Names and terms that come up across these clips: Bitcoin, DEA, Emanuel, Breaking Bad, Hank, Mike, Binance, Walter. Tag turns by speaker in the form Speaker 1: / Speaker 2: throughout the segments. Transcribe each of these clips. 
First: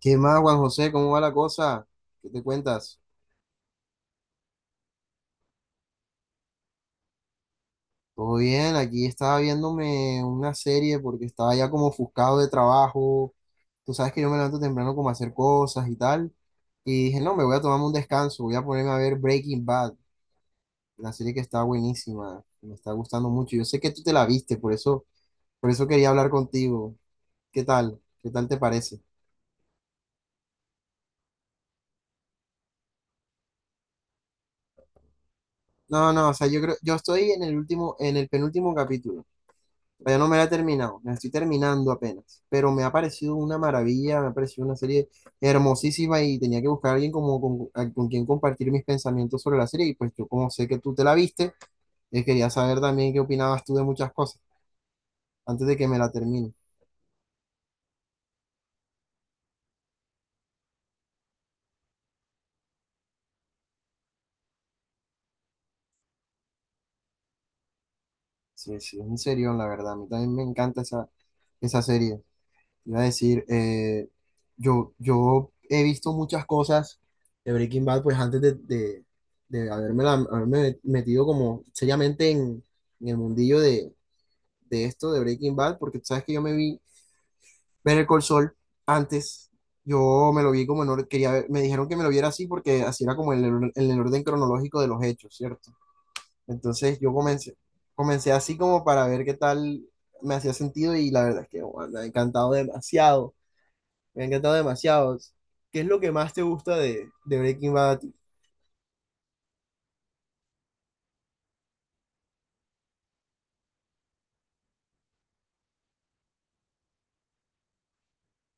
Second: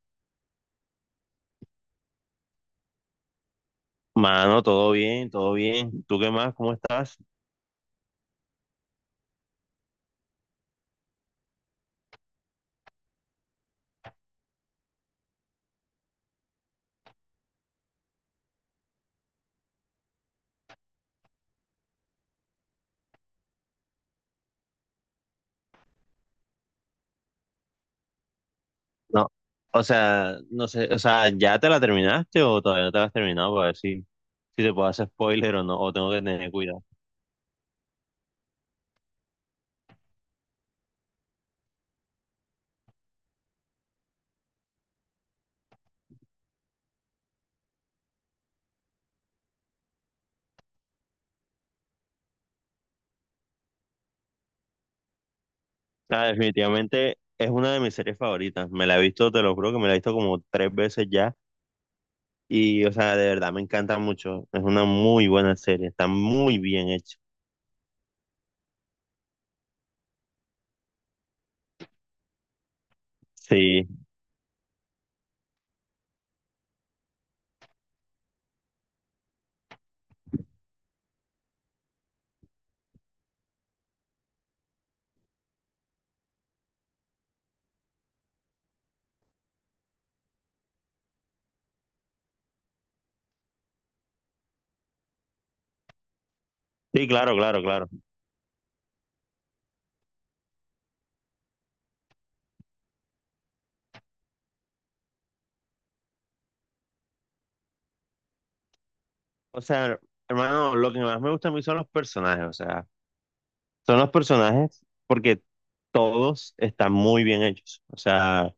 Speaker 1: ¿Qué más, Juan José? ¿Cómo va la cosa? ¿Qué te cuentas?
Speaker 2: Mano, todo bien, todo bien. ¿Tú qué más? ¿Cómo estás?
Speaker 1: Todo bien, aquí estaba viéndome una serie porque estaba ya como ofuscado de trabajo. Tú sabes que yo me levanto temprano como a hacer cosas y tal. Y dije, no, me voy a tomarme un descanso, voy a ponerme a ver Breaking Bad, la serie que está buenísima, me está gustando mucho. Yo sé que tú te la viste, por eso quería hablar contigo. ¿Qué tal? ¿Qué tal te parece?
Speaker 2: No, o sea, no sé, o sea, ¿ya te la terminaste o todavía no te la has terminado para ver si te puedo hacer spoiler o no, o tengo
Speaker 1: No,
Speaker 2: que
Speaker 1: no, o sea,
Speaker 2: tener
Speaker 1: yo creo,
Speaker 2: cuidado?
Speaker 1: yo estoy en el último, en el penúltimo capítulo. Todavía no me la he terminado, la estoy terminando apenas, pero me ha parecido una maravilla, me ha parecido una serie hermosísima y tenía que buscar a alguien como con, con quien compartir mis pensamientos sobre la serie y pues yo como sé que tú te la viste, quería saber también qué opinabas tú de muchas cosas antes de que me la
Speaker 2: Ah,
Speaker 1: termine.
Speaker 2: definitivamente es una de mis series favoritas. Me la he visto, te lo juro que me la he visto como tres veces ya y, o sea, de verdad me encanta mucho. Es una muy buena serie, está muy bien hecha.
Speaker 1: Sí, sí, es un serión, la verdad, a mí también me encanta esa, esa serie. Iba a decir,
Speaker 2: Sí,
Speaker 1: yo he visto muchas cosas de Breaking Bad, pues antes de haberme metido como seriamente en el mundillo de esto, de Breaking Bad, porque tú sabes que yo me vi ver el Sol antes, yo me lo vi como en orden, me dijeron que me lo viera así porque así era como en en el orden cronológico de los hechos, ¿cierto? Entonces
Speaker 2: sí,
Speaker 1: yo
Speaker 2: claro,
Speaker 1: comencé,
Speaker 2: claro, claro.
Speaker 1: comencé así como para ver qué tal me hacía sentido y la verdad es que bueno, me ha encantado demasiado. Me ha encantado demasiado. ¿Qué es lo que más te gusta de Breaking Bad a ti?
Speaker 2: O sea, hermano, lo que más me gusta a mí son los personajes, o sea. Son los personajes porque todos están muy bien hechos. O sea,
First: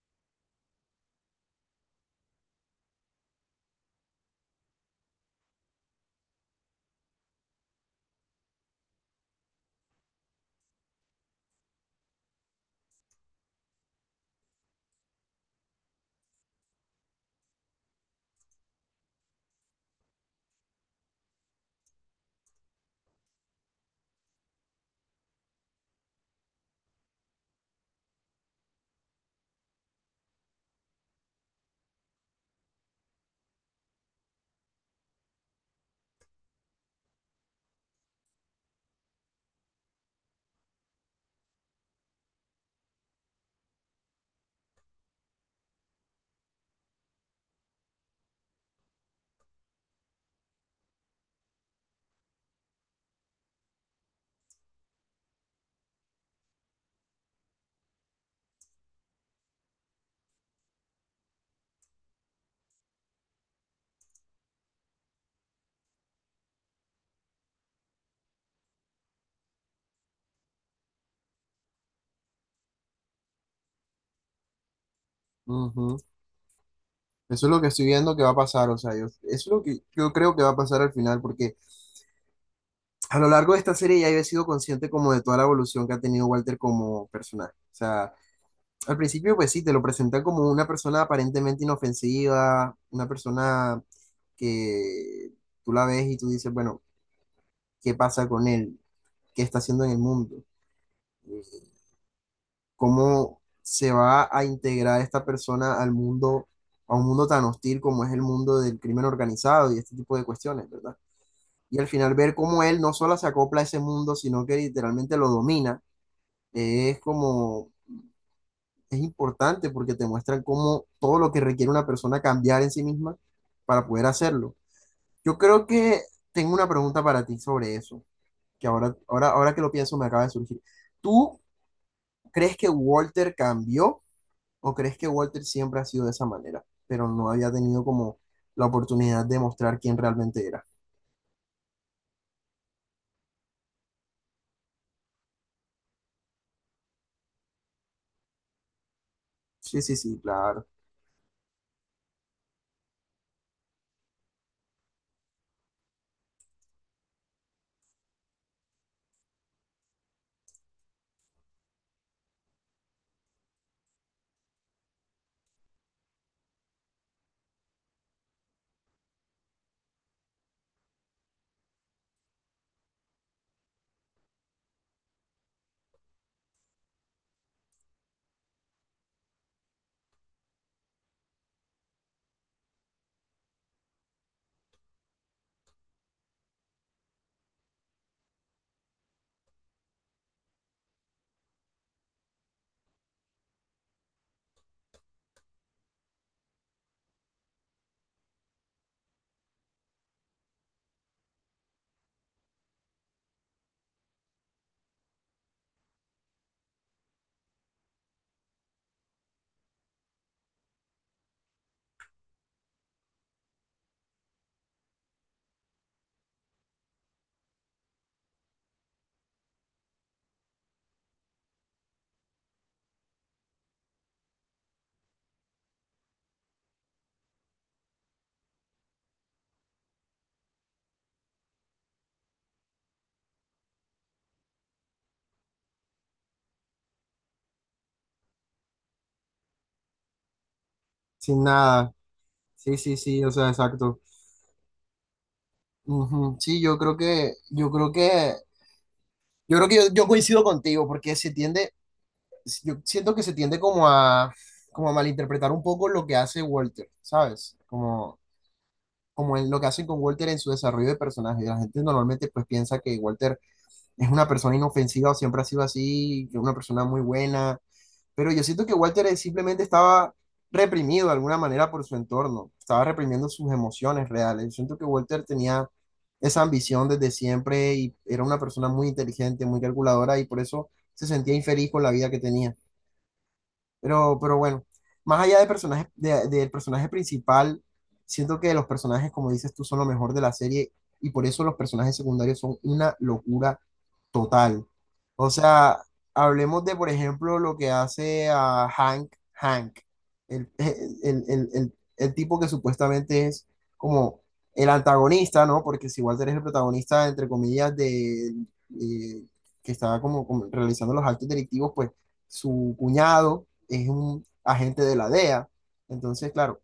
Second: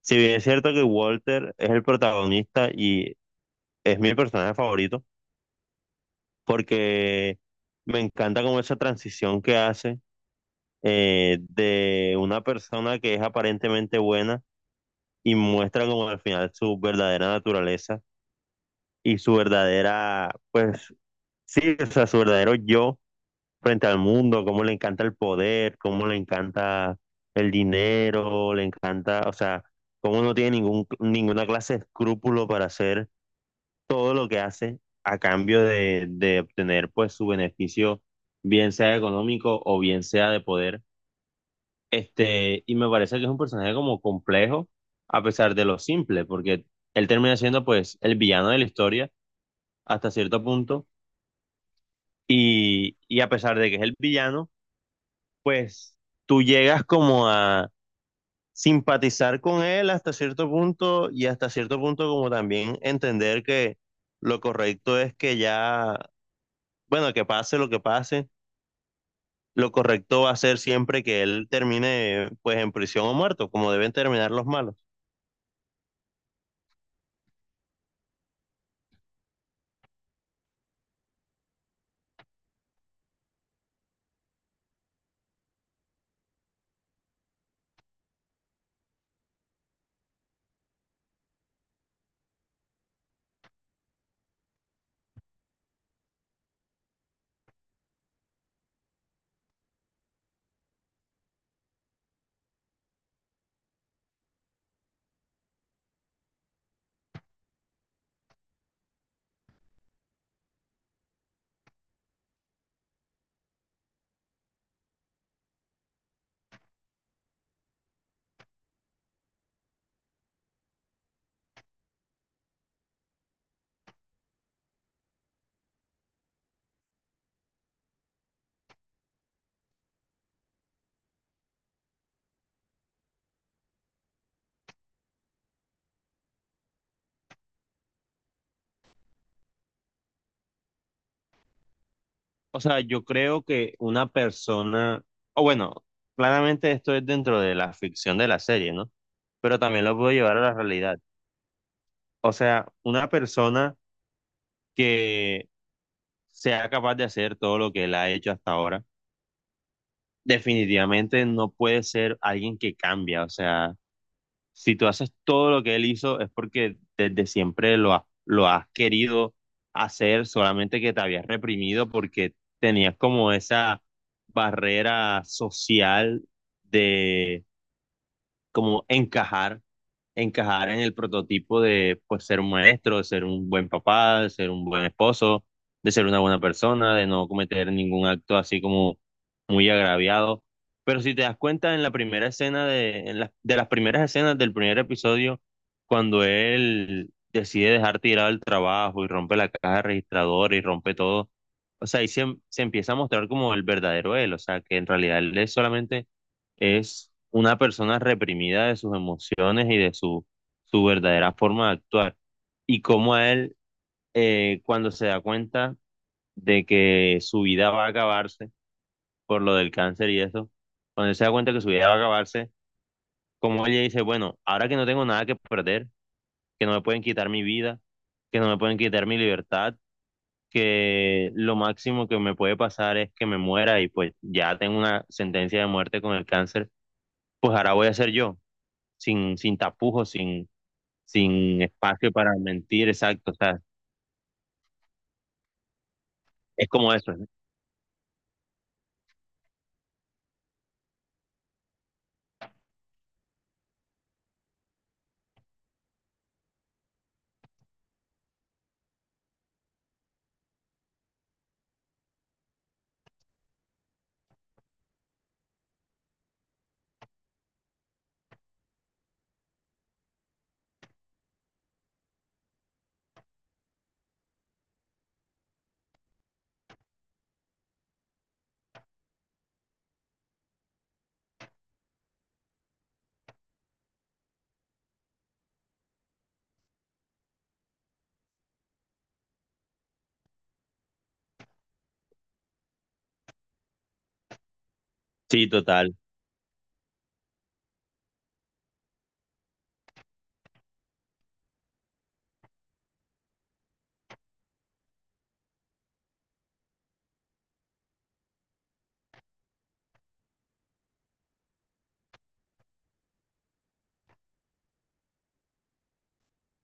Speaker 2: si bien es cierto que Walter es el protagonista y es mi personaje favorito, porque me encanta como esa transición que hace de una persona que es aparentemente buena y muestra como al final su verdadera naturaleza y su verdadera, pues sí, o sea, su verdadero yo frente al mundo, cómo le encanta el poder, cómo le encanta el dinero, le encanta, o sea, cómo no tiene ningún, ninguna clase de escrúpulo para hacer todo lo que hace a cambio de obtener pues su beneficio, bien sea económico o bien sea de poder. Y me parece que es un personaje como complejo, a pesar de lo simple, porque él termina siendo pues el villano de la historia hasta cierto punto, y a pesar de que es el villano, pues tú llegas como a simpatizar con él hasta cierto punto y hasta cierto punto como también entender que lo correcto es que ya, bueno, que pase, lo correcto va a ser siempre que él termine pues en prisión o muerto, como deben terminar los malos.
Speaker 1: Ujú. Eso es lo que estoy viendo que va a pasar, o sea, yo, eso es lo que yo creo que va a pasar al final, porque a lo largo de esta serie ya he sido consciente como de toda la evolución que ha tenido Walter como personaje. O sea, al principio pues sí, te lo presentan como una persona aparentemente inofensiva, una persona que tú la ves y tú dices, bueno, ¿qué pasa con él? ¿Qué está haciendo en el mundo? ¿Cómo se va a integrar esta persona al mundo, a un mundo tan hostil como es el mundo del crimen organizado y este tipo de cuestiones, ¿verdad? Y al final ver cómo él no solo se acopla a ese mundo, sino que literalmente lo domina. Es como, es importante porque te muestran cómo todo lo que requiere una persona cambiar en sí misma para poder hacerlo. Yo creo que tengo una pregunta para ti sobre eso, que ahora que lo pienso me acaba de surgir. ¿Tú crees que Walter cambió? ¿O crees que Walter siempre ha sido de esa manera, pero no había tenido como la oportunidad de mostrar quién realmente era?
Speaker 2: O sea, yo creo que una persona, o bueno, claramente esto es dentro de la ficción de la serie, ¿no? Pero
Speaker 1: Sí,
Speaker 2: también
Speaker 1: sí,
Speaker 2: lo puedo
Speaker 1: sí,
Speaker 2: llevar a la
Speaker 1: claro.
Speaker 2: realidad. O sea, una persona que sea capaz de hacer todo lo que él ha hecho hasta ahora, definitivamente no puede ser alguien que cambia. O sea, si tú haces todo lo que él hizo es porque desde siempre lo has querido hacer, solamente que te habías reprimido porque tenías como esa barrera social de como encajar en el prototipo de pues ser un maestro, de ser un buen papá, de ser un buen esposo, de ser una buena persona, de no cometer ningún acto así como muy agraviado. Pero si te das cuenta en la primera escena en las de las primeras escenas del primer episodio, cuando él decide dejar tirado el trabajo y rompe la caja registradora y rompe todo, o sea, ahí se empieza a mostrar como el verdadero él, o sea, que en realidad él es solamente es una persona reprimida de sus emociones y de su verdadera forma de actuar. Y cómo a él, cuando se da cuenta de que su vida va a acabarse por lo del cáncer y eso, cuando él se da cuenta que su vida va a acabarse, como ella dice, bueno, ahora que no tengo nada que perder, que no me pueden quitar mi vida, que no me pueden quitar mi libertad, que lo máximo que me puede pasar es que me muera y pues ya tengo una sentencia de muerte con el cáncer, pues ahora voy a ser yo sin tapujos, sin,
Speaker 1: Sin
Speaker 2: sin
Speaker 1: nada.
Speaker 2: espacio para
Speaker 1: Sí,
Speaker 2: mentir,
Speaker 1: sí, sí, o
Speaker 2: exacto, o
Speaker 1: sea,
Speaker 2: sea,
Speaker 1: exacto. Ujú. Sí,
Speaker 2: es como eso, ¿no?
Speaker 1: yo creo que yo coincido contigo, porque se tiende, yo siento que se tiende como a, como a malinterpretar un poco lo que hace Walter, ¿sabes? Como, como en lo que hacen con Walter en su desarrollo de personaje. La gente normalmente pues piensa que Walter es una persona inofensiva o siempre ha sido así, que es una persona muy buena, pero yo siento que Walter simplemente estaba reprimido de alguna manera por su entorno, estaba reprimiendo sus emociones reales. Yo siento que Walter tenía esa ambición desde siempre y era una persona muy inteligente, muy calculadora y por eso se sentía infeliz con la vida que tenía. Pero bueno, más allá de personaje, del personaje principal, siento que los personajes, como dices tú, son lo mejor de la serie y por eso los personajes secundarios son una locura total. O
Speaker 2: Sí,
Speaker 1: sea,
Speaker 2: total.
Speaker 1: hablemos de, por ejemplo, lo que hace a Hank, Hank, el tipo que supuestamente es como el antagonista, ¿no? Porque si Walter es el protagonista, entre comillas, eh, que estaba como realizando los actos delictivos, pues su cuñado es un agente de la DEA. Entonces, claro,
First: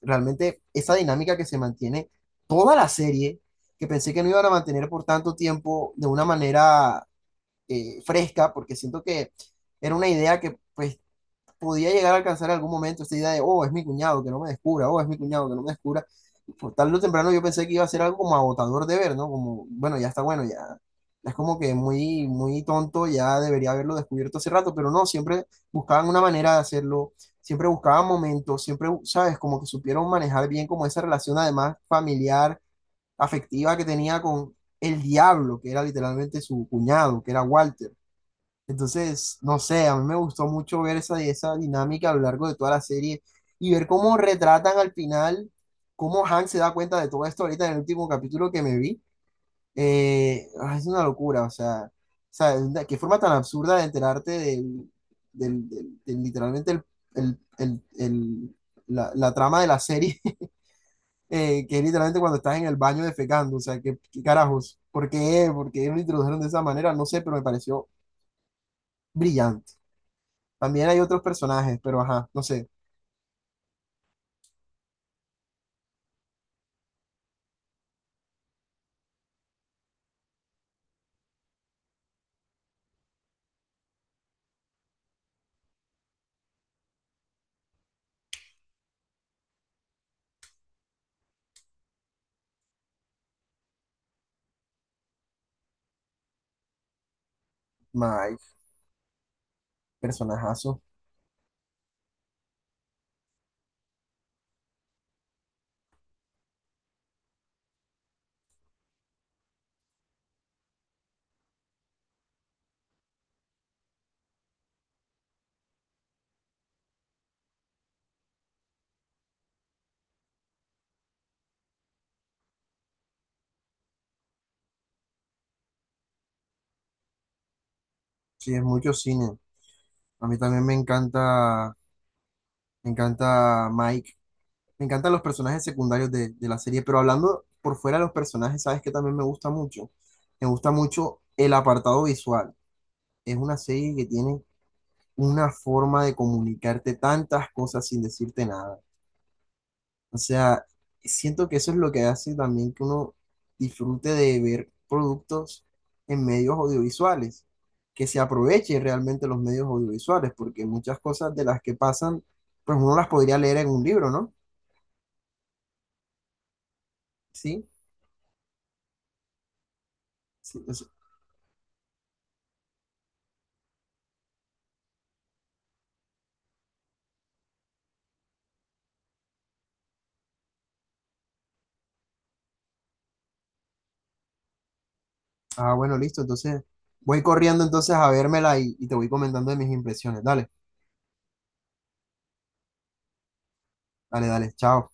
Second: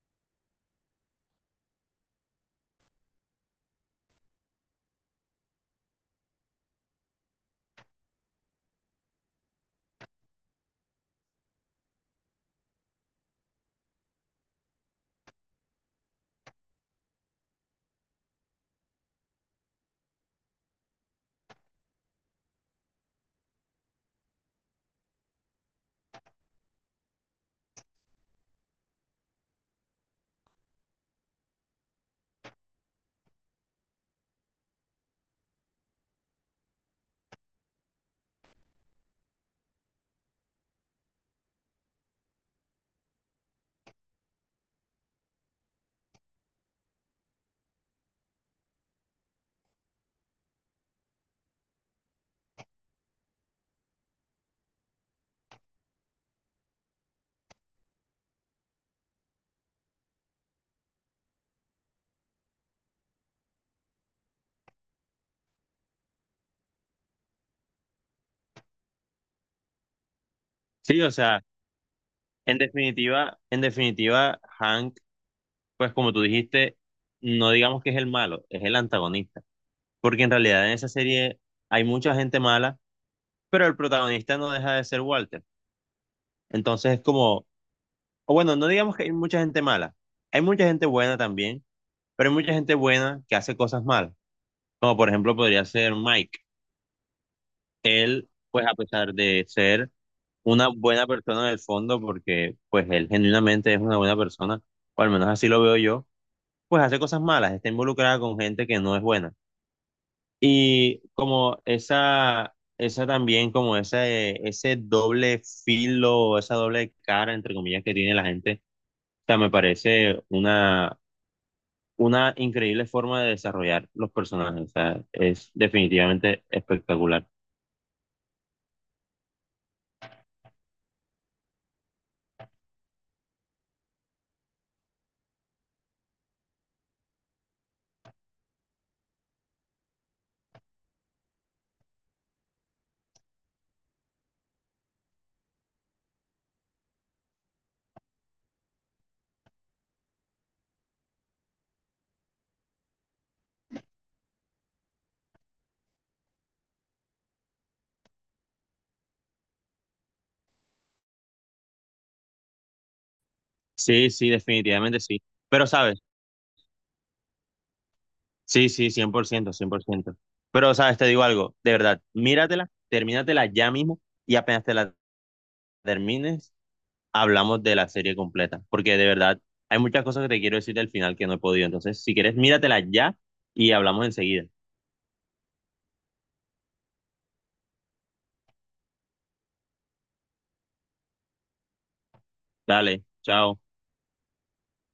Speaker 1: realmente esa dinámica que se mantiene toda la serie, que pensé que no iban a mantener por tanto tiempo de una manera fresca, porque siento que era una idea que pues podía llegar a alcanzar en algún momento esta idea de, oh, es mi cuñado, que no me descubra, oh, es mi cuñado, que no me descubra. Por tarde o temprano yo pensé que iba a ser algo como agotador de ver, ¿no? Como, bueno, ya está bueno, ya, ya es como que muy, muy tonto, ya debería haberlo descubierto hace rato, pero no, siempre buscaban una manera de hacerlo, siempre buscaban momentos, siempre, ¿sabes? Como que supieron manejar bien como esa relación además familiar, afectiva que tenía con el diablo, que era literalmente su cuñado, que era Walter. Entonces, no sé, a mí me gustó mucho ver esa, esa dinámica a lo largo de toda la serie y ver cómo retratan al final, cómo Hank se da cuenta de todo esto ahorita en el último capítulo que me vi. Ah, es una locura, qué forma tan absurda de enterarte literalmente el- el- el- la, la trama de la serie, que es literalmente cuando estás en el baño defecando, o sea, qué, qué carajos, ¿por qué? ¿Por qué lo introdujeron de esa manera? No sé, pero me pareció brillante. También hay
Speaker 2: Sí, o
Speaker 1: otros
Speaker 2: sea,
Speaker 1: personajes, pero ajá, no
Speaker 2: en
Speaker 1: sé.
Speaker 2: definitiva, en definitiva, Hank, pues como tú dijiste, no digamos que es el malo, es el antagonista, porque en realidad en esa serie hay mucha gente mala, pero el protagonista no deja de ser Walter. Entonces es como, o bueno, no digamos que hay mucha gente mala, hay mucha gente buena también, pero hay mucha gente buena que hace cosas malas, como por ejemplo podría ser Mike. Él,
Speaker 1: Mike,
Speaker 2: pues a pesar de ser una
Speaker 1: personajazo.
Speaker 2: buena persona en el fondo, porque pues él genuinamente es una buena persona, o al menos así lo veo yo, pues hace cosas malas, está involucrada con gente que no es buena. Y como esa también, como ese doble filo, esa doble cara, entre comillas, que tiene la gente, o sea, me parece una increíble forma de desarrollar los personajes, o sea, es definitivamente espectacular.
Speaker 1: Sí, es mucho cine. A mí también me encanta Mike. Me encantan los personajes secundarios de la serie, pero hablando por fuera de los personajes, ¿sabes qué también me gusta mucho? Me gusta mucho el apartado visual. Es una serie que tiene una forma de comunicarte tantas cosas sin decirte nada. O sea, siento que eso es lo que hace también que uno disfrute de ver productos en medios audiovisuales, que se aprovechen realmente los medios audiovisuales, porque muchas cosas de las que pasan, pues uno las podría leer en un libro,
Speaker 2: Sí, sí,
Speaker 1: ¿no?
Speaker 2: definitivamente sí. Pero, ¿sabes?
Speaker 1: Sí.
Speaker 2: Sí, sí, cien por ciento.
Speaker 1: Sí,
Speaker 2: Pero,
Speaker 1: entonces,
Speaker 2: sabes, te digo algo, de verdad, míratela, termínatela ya mismo y apenas te la termines, hablamos de la serie completa, porque de verdad hay muchas cosas que te quiero decir del final que no he podido. Entonces, si quieres, míratela ya y hablamos enseguida.
Speaker 1: ah, bueno, listo. Entonces, voy corriendo entonces a vérmela y te voy comentando de mis impresiones. Dale,
Speaker 2: Dale, chao.
Speaker 1: dale, dale. Chao.